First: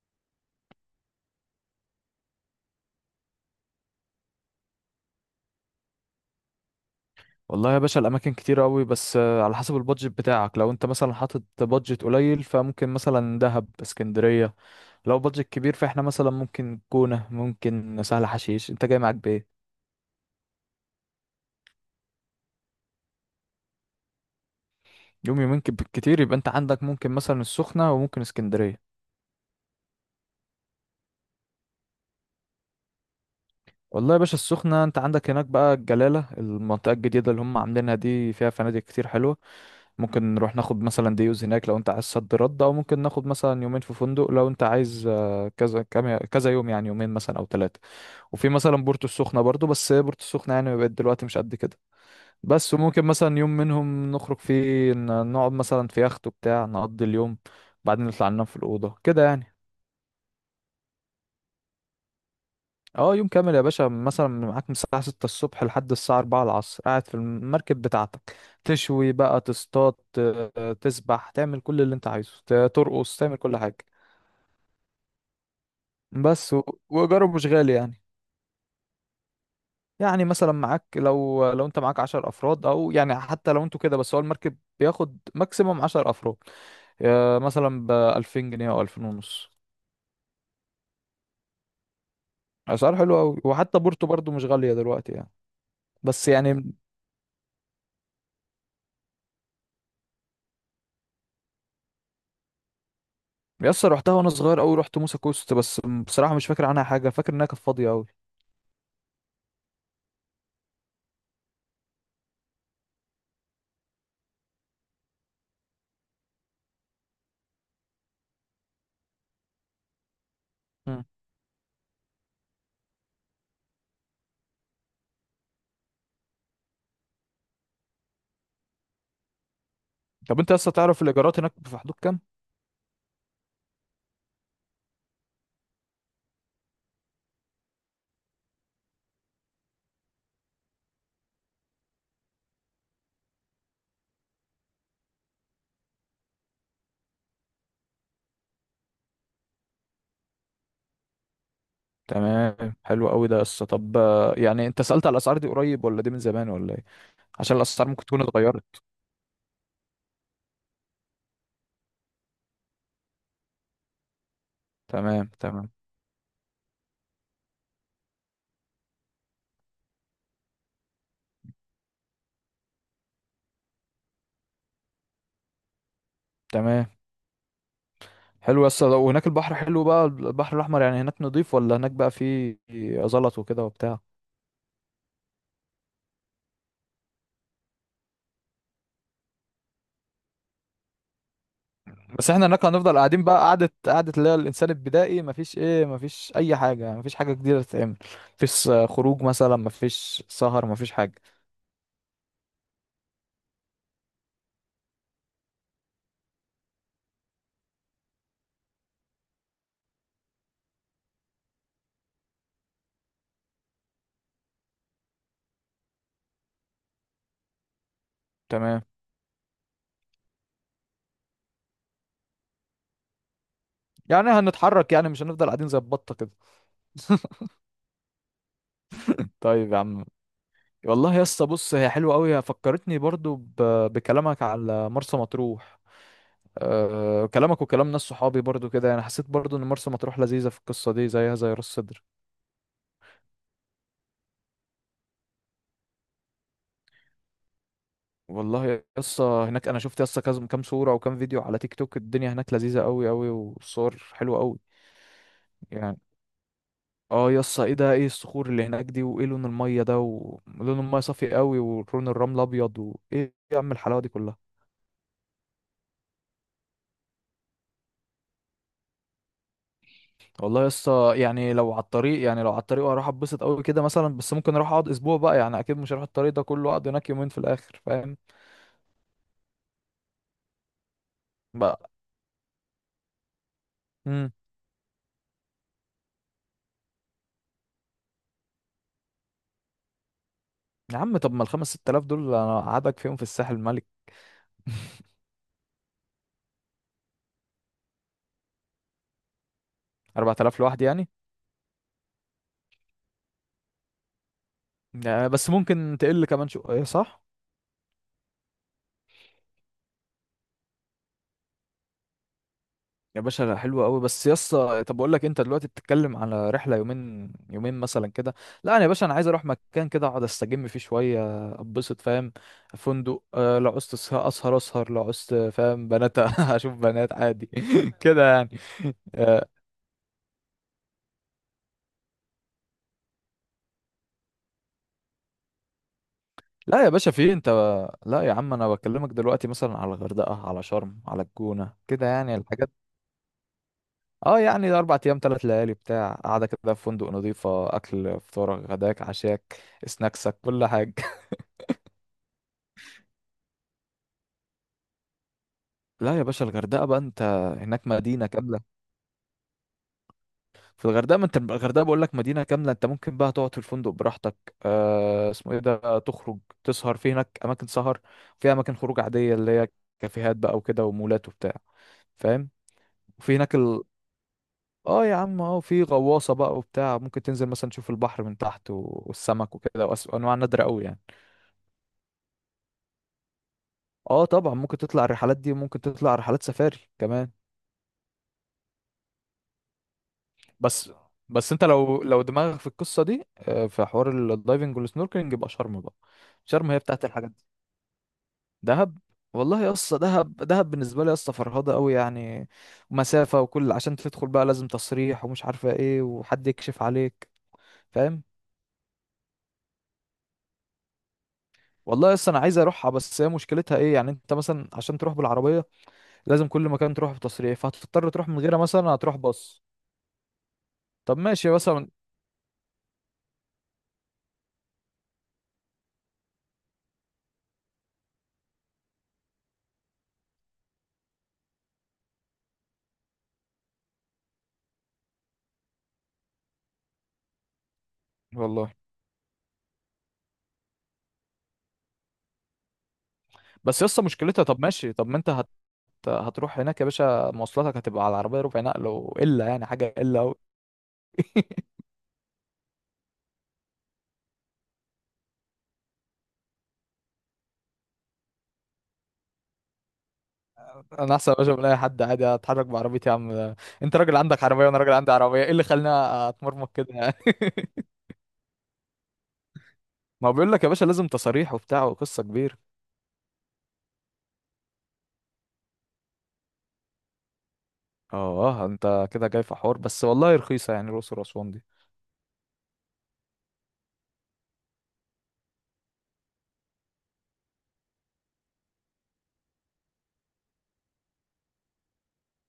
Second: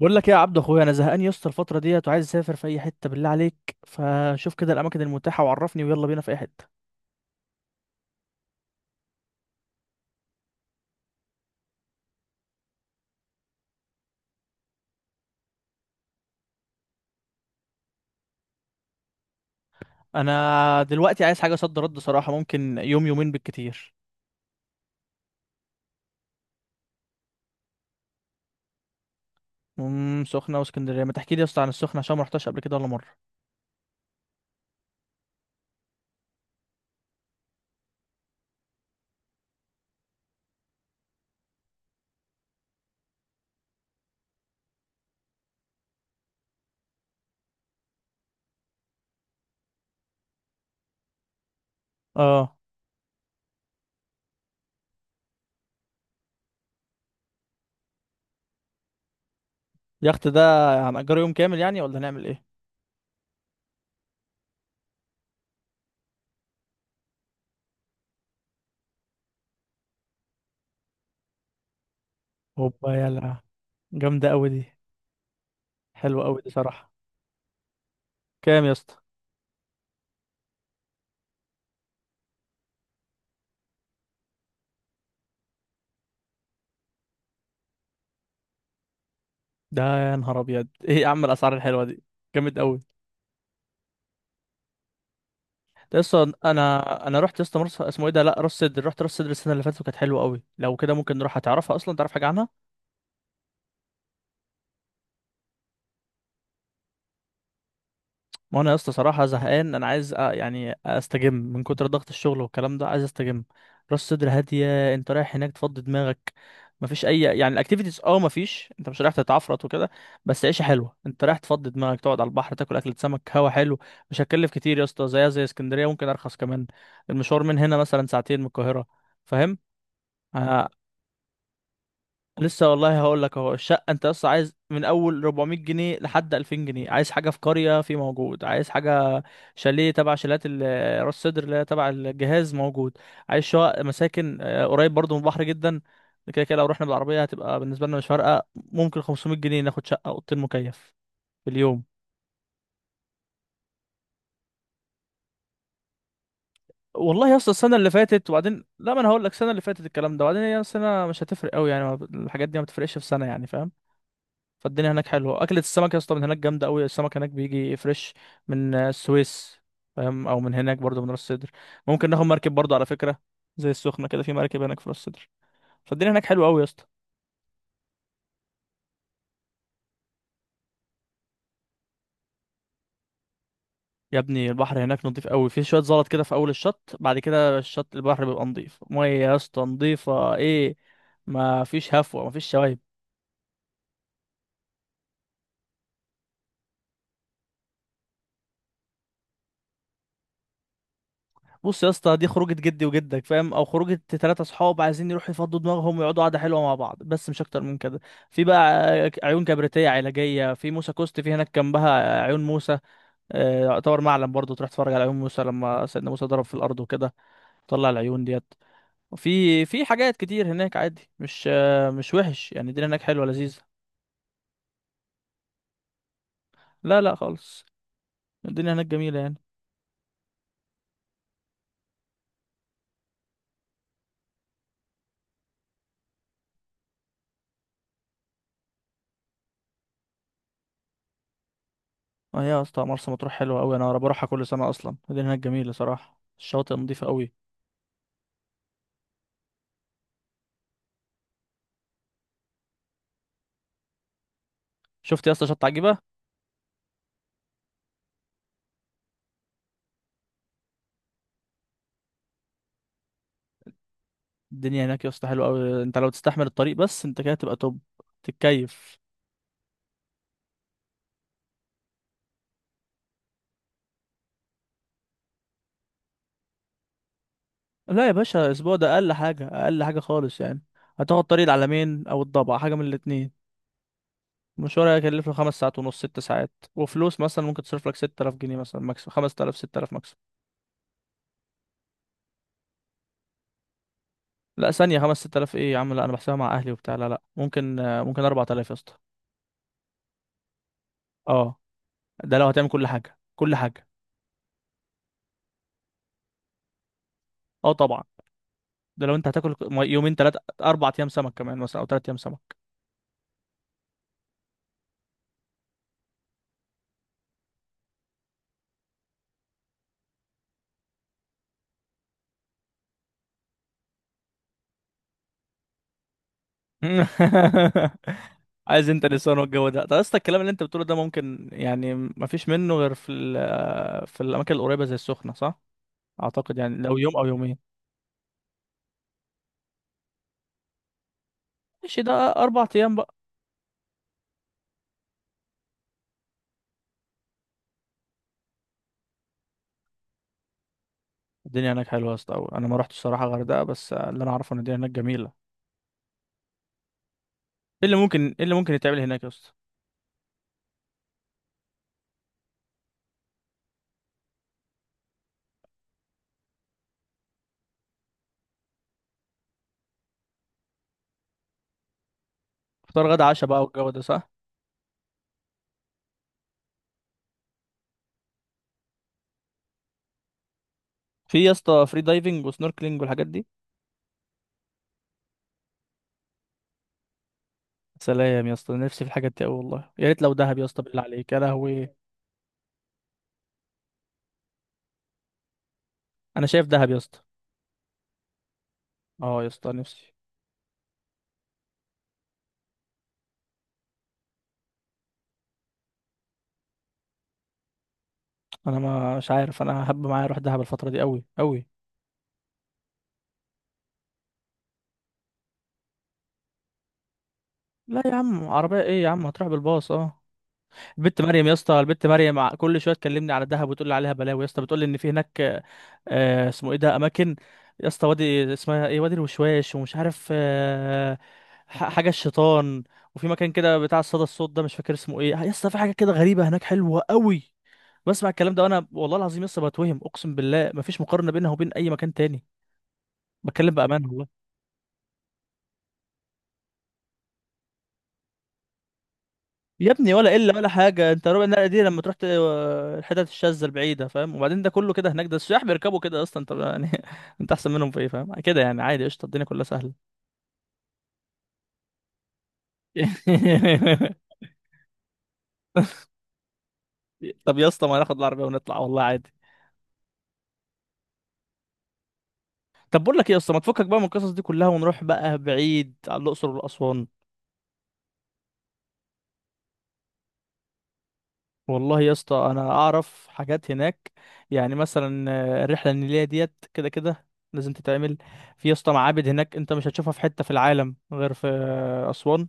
بقول لك ايه يا عبد اخويا، انا زهقان يا اسطى الفتره ديت وعايز اسافر في اي حته، بالله عليك فشوف كده الاماكن المتاحه وعرفني ويلا بينا في اي حته. والله يا باشا الاماكن كتير قوي. بس على حسب البادجت بتاعك. لو انت مثلا حاطط بادجت قليل فممكن مثلا دهب، اسكندريه. لو بادجت كبير فاحنا مثلا ممكن جونه، ممكن سهل حشيش. انت جاي معاك بايه؟ انا دلوقتي عايز حاجه صد رد صراحه، ممكن يوم يومين بالكتير. يوم يومين كتير يبقى انت عندك ممكن مثلا السخنه وممكن اسكندريه. سخنه واسكندريه، ما تحكي لي يا اسطى عن السخنه عشان ما رحتش قبل كده ولا مره. والله يا باشا، السخنه انت عندك هناك بقى الجلاله، المنطقه الجديده اللي هم عاملينها دي، فيها فنادق كتير حلوه. ممكن نروح ناخد مثلا ديوز هناك لو انت عايز صد رد، او ممكن ناخد مثلا يومين في فندق لو انت عايز. كذا كذا يوم يعني، يومين مثلا او ثلاثه. وفي مثلا بورتو السخنة برضو، بس هي بورتو السخنة يعني بقت دلوقتي مش قد كده. اه. بس وممكن مثلا يوم منهم نخرج فيه نقعد مثلا في يخت وبتاع، نقضي اليوم. بعدين نطلع ننام في الأوضة كده يعني. يخت ده هنأجره يوم كامل يعني ولا هنعمل ايه؟ اه يوم كامل يا باشا، مثلا معاك من الساعة ستة الصبح لحد الساعة أربعة العصر قاعد في المركب بتاعتك. تشوي بقى، تصطاد، تسبح، تعمل كل اللي انت عايزه، هوبا ترقص، يلا، تعمل كل حاجة. جامده قوي دي، حلوه قوي دي بس صراحه. وإيجاره مش غالي يعني. كام يا اسطى؟ يعني مثلا معاك، لو انت معاك عشر افراد او يعني حتى لو انتوا كده، بس هو المركب بياخد ماكسيموم عشر افراد. مثلا بألفين جنيه او ألفين ونص. ده يا نهار ابيض، ايه يا عم الاسعار الحلوه دي، جامد قوي. اسعار حلوة اوي، وحتى بورتو برضو مش غالية دلوقتي يعني. بس لسه يعني. انا رحت لسه مرسى اسمه ايه ده، لا راس سدر، رحت راس سدر السنه اللي فاتت وكانت حلوه قوي، لو كده ممكن نروح، هتعرفها اصلا؟ تعرف حاجه عنها؟ يسطا رحتها وانا صغير اوي، رحت موسى كوست بس. بصراحة مش فاكر عنها حاجة، فاكر انها كانت فاضية اوي. ما انا لسه صراحه زهقان، انا عايز يعني استجم من كتر ضغط الشغل والكلام ده، عايز استجم. راس سدر هاديه، انت رايح هناك تفضي دماغك، مفيش اي يعني الاكتيفيتيز، اه مفيش، انت مش رايح تتعفرط وكده، بس عيشه حلوه، مم. انت رايح تفضي دماغك، تقعد على البحر، تاكل اكله سمك، هوا حلو. مش هتكلف كتير يا اسطى، زيها زي اسكندريه، ممكن ارخص كمان. المشوار من هنا مثلا ساعتين من القاهره، فاهم؟ طب انت آه، يسطا تعرف الايجارات هناك في حدود كام؟ لسه والله هقول لك اهو، الشقه انت بس عايز، من اول 400 جنيه لحد 2000 جنيه، عايز حاجه في قريه في موجود، عايز حاجه شاليه تبع شاليات راس سدر اللي هي تبع الجهاز موجود، عايز شقق مساكن قريب برضو من البحر جدا. كده كده لو رحنا بالعربيه هتبقى بالنسبه لنا مش فارقه، ممكن 500 جنيه ناخد شقه اوضتين مكيف في اليوم. تمام، حلو قوي ده يسطا. طب يعني انت سألت على الاسعار دي قريب ولا دي من زمان ولا ايه؟ والله يا اسطى عشان السنه الاسعار اللي ممكن تكون فاتت، اتغيرت. وبعدين لا، ما انا هقول لك السنه اللي فاتت الكلام ده، وبعدين هي السنه مش هتفرق قوي يعني، الحاجات دي ما بتفرقش في سنه يعني، فاهم؟ فالدنيا هناك تمام حلوه، اكله تمام. السمك يا اسطى من هناك جامده قوي، السمك هناك بيجي فريش من السويس، فاهم؟ او من هناك برضه من راس سدر. ممكن ناخد مركب برضه على فكره، زي السخنه كده، في مركب هناك في راس سدر. فالدنيا هناك حلوه قوي يا اسطى. تمام، حلو يا اسطى. وهناك البحر حلو بقى، البحر الاحمر يعني هناك نضيف ولا هناك بقى فيه زلط وكده وبتاع؟ يا ابني البحر هناك نضيف قوي، في شويه زلط كده في اول الشط، بعد كده الشط البحر بيبقى نضيف، ميه يا اسطى نضيفه ايه، ما فيش هفوه، ما بس احنا فيش هناك شوايب. هنفضل قاعدين بقى قعدة قعدة، اللي هي الانسان البدائي، مفيش ايه، مفيش اي حاجة يعني، مفيش حاجة جديدة تتعمل. مفيش خروج مثلا، مفيش سهر، مفيش حاجة. بص يا اسطى، دي خروجة جدي وجدك فاهم، او خروجة تلاتة صحاب عايزين يروحوا يفضوا دماغهم ويقعدوا قعدة حلوة مع بعض، بس مش اكتر من كده. في بقى عيون كبريتية علاجية في موسى كوست، في هناك جنبها عيون موسى، يعتبر معلم برضه، تروح تتفرج على عيون موسى لما سيدنا موسى ضرب في الارض وكده طلع العيون ديت. تمام، وفي حاجات كتير هناك عادي، مش مش وحش يعني، الدنيا هناك حلوة لذيذة. يعني هنتحرك، يعني مش هنفضل قاعدين زي البطة كده. لا لا خالص. الدنيا هناك جميلة يعني. طيب يا عم. والله يا اسطى بص، هي حلوه قوي، فكرتني برضو ب... بكلامك على مرسى مطروح. أه كلامك وكلام ناس صحابي برضو كده، يعني حسيت برضو ان مرسى مطروح لذيذه في القصه دي، زيها زي راس سدر. اه يا اسطى مرسى مطروح حلوة قوي، انا بروحها كل سنة اصلا، الدنيا هناك جميلة صراحة، الشواطئ نظيفة قوي. والله يا اسطى، هناك انا شفت يا اسطى كام صوره وكام فيديو على تيك توك، الدنيا هناك لذيذه قوي قوي، والصور حلوه قوي شفت يا اسطى شط عجيبة. يعني. اه يا اسطى، ايه ده، ايه الصخور اللي هناك دي، وايه لون الميه ده، ولون الميه صافي قوي، ولون الرمل ابيض، وايه يا عم الحلاوه دي كلها! الدنيا هناك يا اسطى حلوه قوي، انت لو تستحمل الطريق بس انت كده تبقى توب، تتكيف. والله يا اسطى يعني، لو على الطريق يعني، لو على الطريق هروح اتبسط قوي كده مثلا، بس ممكن اروح اقعد اسبوع بقى يعني، اكيد مش هروح الطريق ده كله اقعد هناك يومين في الاخر، لا يا فاهم؟ باشا، اسبوع ده اقل حاجه، اقل حاجه خالص يعني. هتاخد طريق بقى. العلمين او الضبع، حاجه من الاتنين. المشوار هيكلف له خمس ساعات ونص ست ساعات، وفلوس مثلا ممكن تصرف لك 6000 جنيه مثلا، ماكس 5000 6000 ماكس. يا عم طب ما الخمس ست آلاف دول انا قعدك فيهم في الساحل الملك. لا ثانيه، 5 6000 ايه يا عم، لا انا بحسبها مع اهلي وبتاع، لا لا ممكن ممكن 4000 يا اسطى. 4,000 لوحدي يعني؟ اه، ده لو هتعمل كل حاجه، كل حاجه. بس ممكن تقل كمان شويه، صح؟ اه طبعا، ده لو انت هتاكل يومين ثلاثه اربع ايام سمك كمان مثلا، او ثلاث ايام سمك. يا باشا لا، حلوة قوي. بس يا اسطى طب اقول لك، انت دلوقتي بتتكلم على رحله يومين يومين مثلا كده. لا انا يا باشا، انا عايز اروح مكان كده اقعد استجم فيه شويه، اتبسط، فاهم؟ فندق، لو عوزت اسهر اسهر لو عوزت، فاهم، بنات اشوف بنات عادي كده يعني. عايز انت نسوان آه، والجو ده، طب اصلا الكلام اللي انت بتقوله ده ممكن يعني ما فيش منه غير في في الاماكن القريبه زي السخنه، صح؟ اعتقد يعني لا يا لو باشا يوم او في انت يومين. لا يا عم، انا بكلمك دلوقتي مثلا على الغردقه، على شرم، على الجونه ماشي، كده ده يعني اربع الحاجات. ايام بقى. اه يعني اربع ايام، ثلاث ليالي بتاع، قاعده كده في فندق نظيفه، اكل، فطارك غداك عشاك سناكسك كل حاجه. الدنيا هناك حلوه يا اسطى أوي. انا ما رحتش الصراحه غردقه، بس اللي انا اعرفه ان الدنيا هناك جميله. لا يا باشا الغردقه بقى انت، ايه هناك اللي ممكن، مدينه ايه اللي كامله. ممكن يتعمل هناك يا اسطى؟ في الغردقه، ما انت الغردقه بقول لك مدينه كامله. انت ممكن بقى تقعد في الفندق براحتك، آه اسمه ايه ده، تخرج، تسهر، في هناك اماكن سهر، في اماكن خروج عاديه اللي هي كافيهات بقى وكده، ومولات وبتاع، فاهم؟ فطار غدا وفي عشاء هناك بقى ال... والجو ده، صح؟ اه يا عم، اه في غواصه بقى وبتاع، ممكن تنزل مثلا تشوف البحر من تحت والسمك وكده، وانواع نادره قوي يعني. في يا اسطى فري دايفنج وسنوركلينج والحاجات دي؟ اه طبعا ممكن تطلع الرحلات دي، وممكن تطلع رحلات سفاري كمان. سلام يا اسطى، نفسي في الحاجات دي قوي، والله يا ريت لو دهب يا اسطى، بس بالله عليك يا انت لهوي. لو دماغك في القصه دي، في حوار الدايفنج والسنوركلينج، يبقى شرم بقى. انا شايف شرم هي دهب يا بتاعت اسطى. الحاجات دي. دهب. اه يا والله اسطى يا اسطى نفسي. دهب، دهب بالنسبه لي يا اسطى فرهضه قوي يعني. مسافه وكل، عشان تدخل بقى لازم تصريح ومش عارفه ايه، وحد يكشف عليك، فاهم؟ انا ما- مش عارف انا هب معايا اروح دهب الفتره دي قوي قوي. والله يا اسطى انا عايز اروحها، بس هي مشكلتها ايه يعني، انت مثلا عشان تروح بالعربيه لازم كل مكان تروح بتصريح، لا فهتضطر يا تروح من عم غيرها، عربيه مثلا ايه يا هتروح عم، هتروح باص. بالباص اه. طب البت مريم ماشي يا اسطى، مثلا. البت مريم كل شويه تكلمني على دهب وتقول لي عليها بلاوي، يا اسطى بتقول لي ان في هناك اسمه ايه ده اماكن، يا اسطى وادي اسمها ايه، وادي الوشواش ومش عارف حاجه الشيطان، وفي مكان كده بتاع الصدى الصوت ده مش فاكر اسمه ايه يا اسطى، في حاجه كده غريبه هناك حلوه قوي. بسمع الكلام ده والله وانا والله العظيم لسه بتوهم، اقسم بالله مفيش مقارنه بينها وبين اي مكان تاني، بتكلم بس يسطا بامان. مشكلتها. طب ماشي، طب ما انت هت... هتروح هناك يا باشا، مواصلاتك هتبقى على العربية ربع نقل، وإلا يعني يا حاجة ابني إلا ولا أوي. قله ولا حاجه، انت ربع النقله دي لما تروح الحتت الشاذه البعيده فاهم، وبعدين ده كله كده هناك، ده السياح بيركبوا كده اصلا، طب يعني انت احسن منهم في ايه فاهم، كده يعني عادي قشطه، الدنيا كلها سهله. أنا أحسن يا باشا من أي حد عادي، أتحرك بعربيتي يا عم. أنت راجل عندك عربية، وأنا راجل عندي عربية، إيه اللي خلاني أتمرمط كده يعني؟ طب يا اسطى ما ناخد العربيه ونطلع والله عادي. ما هو بيقول لك يا باشا، لازم تصاريح وبتاع وقصة كبيرة. طب بقول لك ايه يا اسطى، ما تفكك بقى من القصص دي كلها ونروح بقى بعيد على الاقصر والاسوان. آه أنت كده جاي في حوار، بس والله رخيصة يعني الأقصر وأسوان دي. والله يا اسطى انا اعرف حاجات هناك، يعني مثلا الرحله النيليه ديت كده كده لازم تتعمل، في يا اسطى معابد هناك انت مش هتشوفها في حته في العالم غير في اسوان،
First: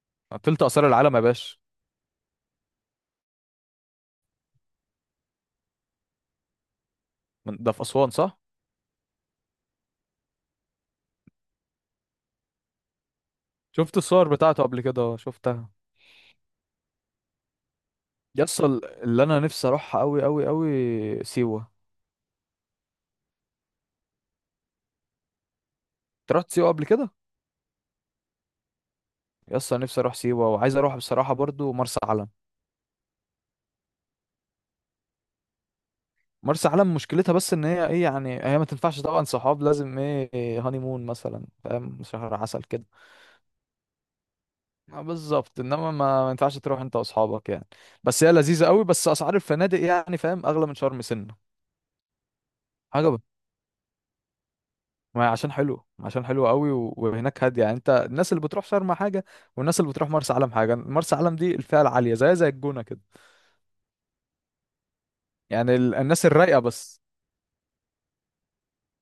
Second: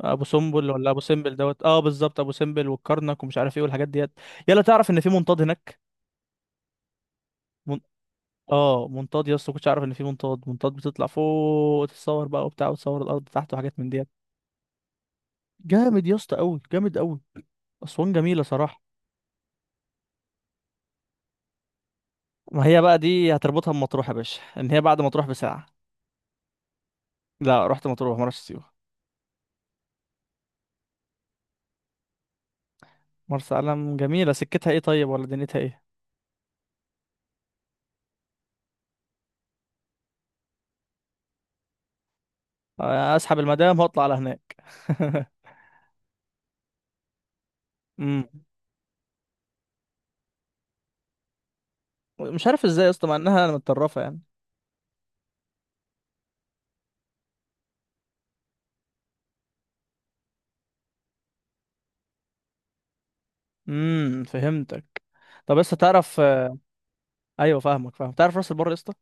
ابو تلت سمبل، آثار ولا ابو العالم يا سمبل باشا. دوت، اه بالظبط، ابو سمبل والكرنك ومش عارف ايه والحاجات ديت. يلا، تعرف ان في منطاد هناك؟ ده من... في أسوان، صح؟ اه منطاد يا اسطى، كنتش اعرف ان في منطاد، منطاد بتطلع فوق تتصور بقى وبتاع وتصور الارض تحت وحاجات من شفت ديت. الصور بتاعته قبل كده، شفتها. جامد يا اسطى قوي، جامد قوي، اسوان جميله يسطا، صراحه. اللي أنا نفسي أروحها أوي أوي أوي سيوة. ما هي بقى دي هتربطها بمطروح يا باشا، ان هي بعد مطروح بساعه. أنت رحت سيوة قبل كده؟ لا رحت مطروح، ما رحتش سيوه. يا اسطى نفسي اروح سيوه، وعايز اروح بصراحه برضو مرسى علم. مرسى علم جميله، سكتها ايه طيب ولا دنيتها ايه؟ مرسى علم مشكلتها بس ان هي ايه يعني، هي ما تنفعش طبعا صحاب، لازم ايه، هاني مون مثلا، فاهم، شهر عسل كده. اسحب المدام واطلع على هناك. آه بالظبط، انما ما ينفعش تروح انت واصحابك يعني. بس هي امم لذيذه قوي، بس اسعار الفنادق يعني فاهم، اغلى من شرم سنه. مش عارف ازاي يا اسطى حاجه مع ب-. انها متطرفه يعني. ما هي عشان حلو، عشان حلو قوي وهناك هاديه يعني. انت الناس اللي بتروح شرم حاجه، والناس اللي بتروح مرسى علم حاجه، مرسى علم دي الفئه العاليه، زي زي الجونه كده. فهمتك. طب يعني لسه تعرف الناس الرايقه بس. ايوه فاهمك، فاهم تعرف راس البر يا اسطى؟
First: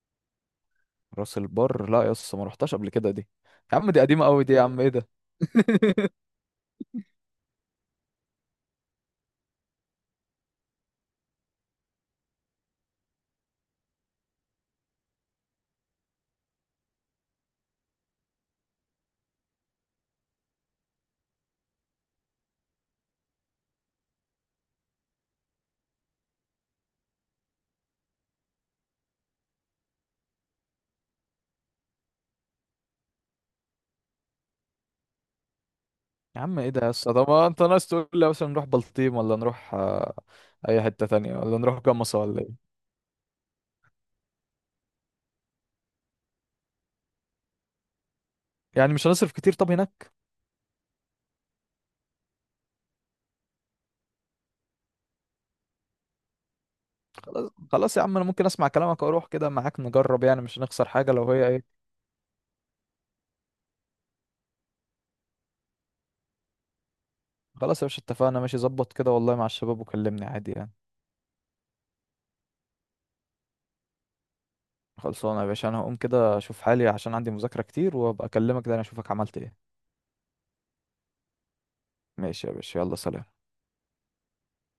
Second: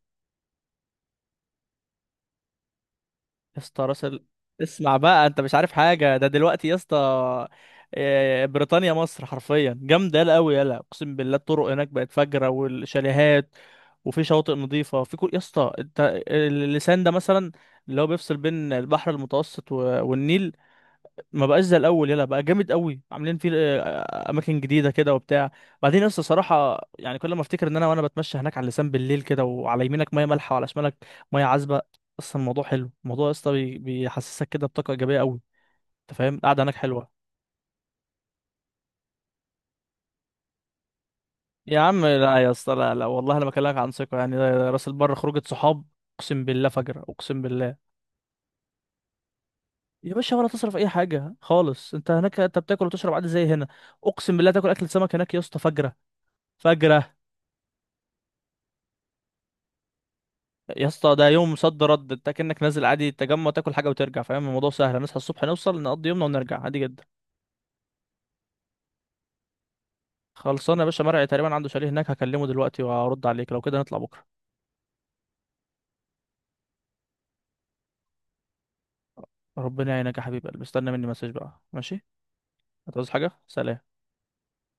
راس البر؟ لا يا اسطى ما رحتش قبل كده دي. يا يا اسطى عم دي راس قديمه قوي دي يا عم، ايه اسمع ده؟ بقى، انت مش عارف حاجه ده دلوقتي يا اسطى. بريطانيا مصر حرفيا، جامده يلا قوي يلا، اقسم بالله الطرق هناك بقت فجره، والشاليهات وفي شواطئ نظيفه في كل، يا اسطى انت اللسان ده مثلا اللي هو بيفصل بين البحر المتوسط والنيل ما بقاش زي الاول، يلا بقى جامد قوي عاملين فيه اماكن جديده كده وبتاع. بعدين لسه صراحه يعني، كل ما افتكر ان انا، وانا بتمشى هناك على اللسان بالليل كده، وعلى يمينك ميه مالحه وعلى شمالك ميه عذبه، اصلا الموضوع حلو، الموضوع يا اسطى بيحسسك كده بطاقه ايجابيه قوي، انت فاهم، يا عم القعده ايه هناك ده يا اسطى، حلوه. طب ما انت ناس تقول لي مثلا نروح بلطيم، ولا نروح اي حته تانية، ولا يا نروح عم جمصة، لا ولا يا ايه؟ اسطى، لا لا والله انا بكلمك عن ثقه يعني، راس البر خروجه صحاب، اقسم بالله فجر، اقسم بالله. يعني مش هنصرف كتير طب يا هناك؟ باشا ولا تصرف اي حاجه خالص، انت هناك انت بتاكل وتشرب عادي زي هنا، اقسم بالله تاكل اكل سمك هناك يا اسطى فجره، فجره. خلاص خلاص يا عم، انا ممكن اسمع كلامك واروح كده معاك نجرب، يعني مش يا هنخسر حاجه، اسطى ده لو هي يوم ايه. صد رد، انت كأنك نازل عادي تجمع تاكل حاجه وترجع، فاهم الموضوع سهل، نصحى الصبح نوصل نقضي يومنا ونرجع عادي جدا. خلاص يا باشا اتفقنا، ماشي ظبط كده والله مع الشباب وكلمني عادي يعني. خلصانه يا باشا، مرعي تقريبا عنده شاليه هناك، هكلمه دلوقتي وهرد عليك، لو كده نطلع بكره. خلصانه يا باشا، انا هقوم كده اشوف حالي عشان عندي مذاكره كتير، وابقى اكلمك، ده انا اشوفك عملت ايه. ربنا يعينك يا حبيبي قلبي، استنى مني مسج بقى ماشي. ماشي يا باشا، يلا هتعوز سلام. حاجه سلام.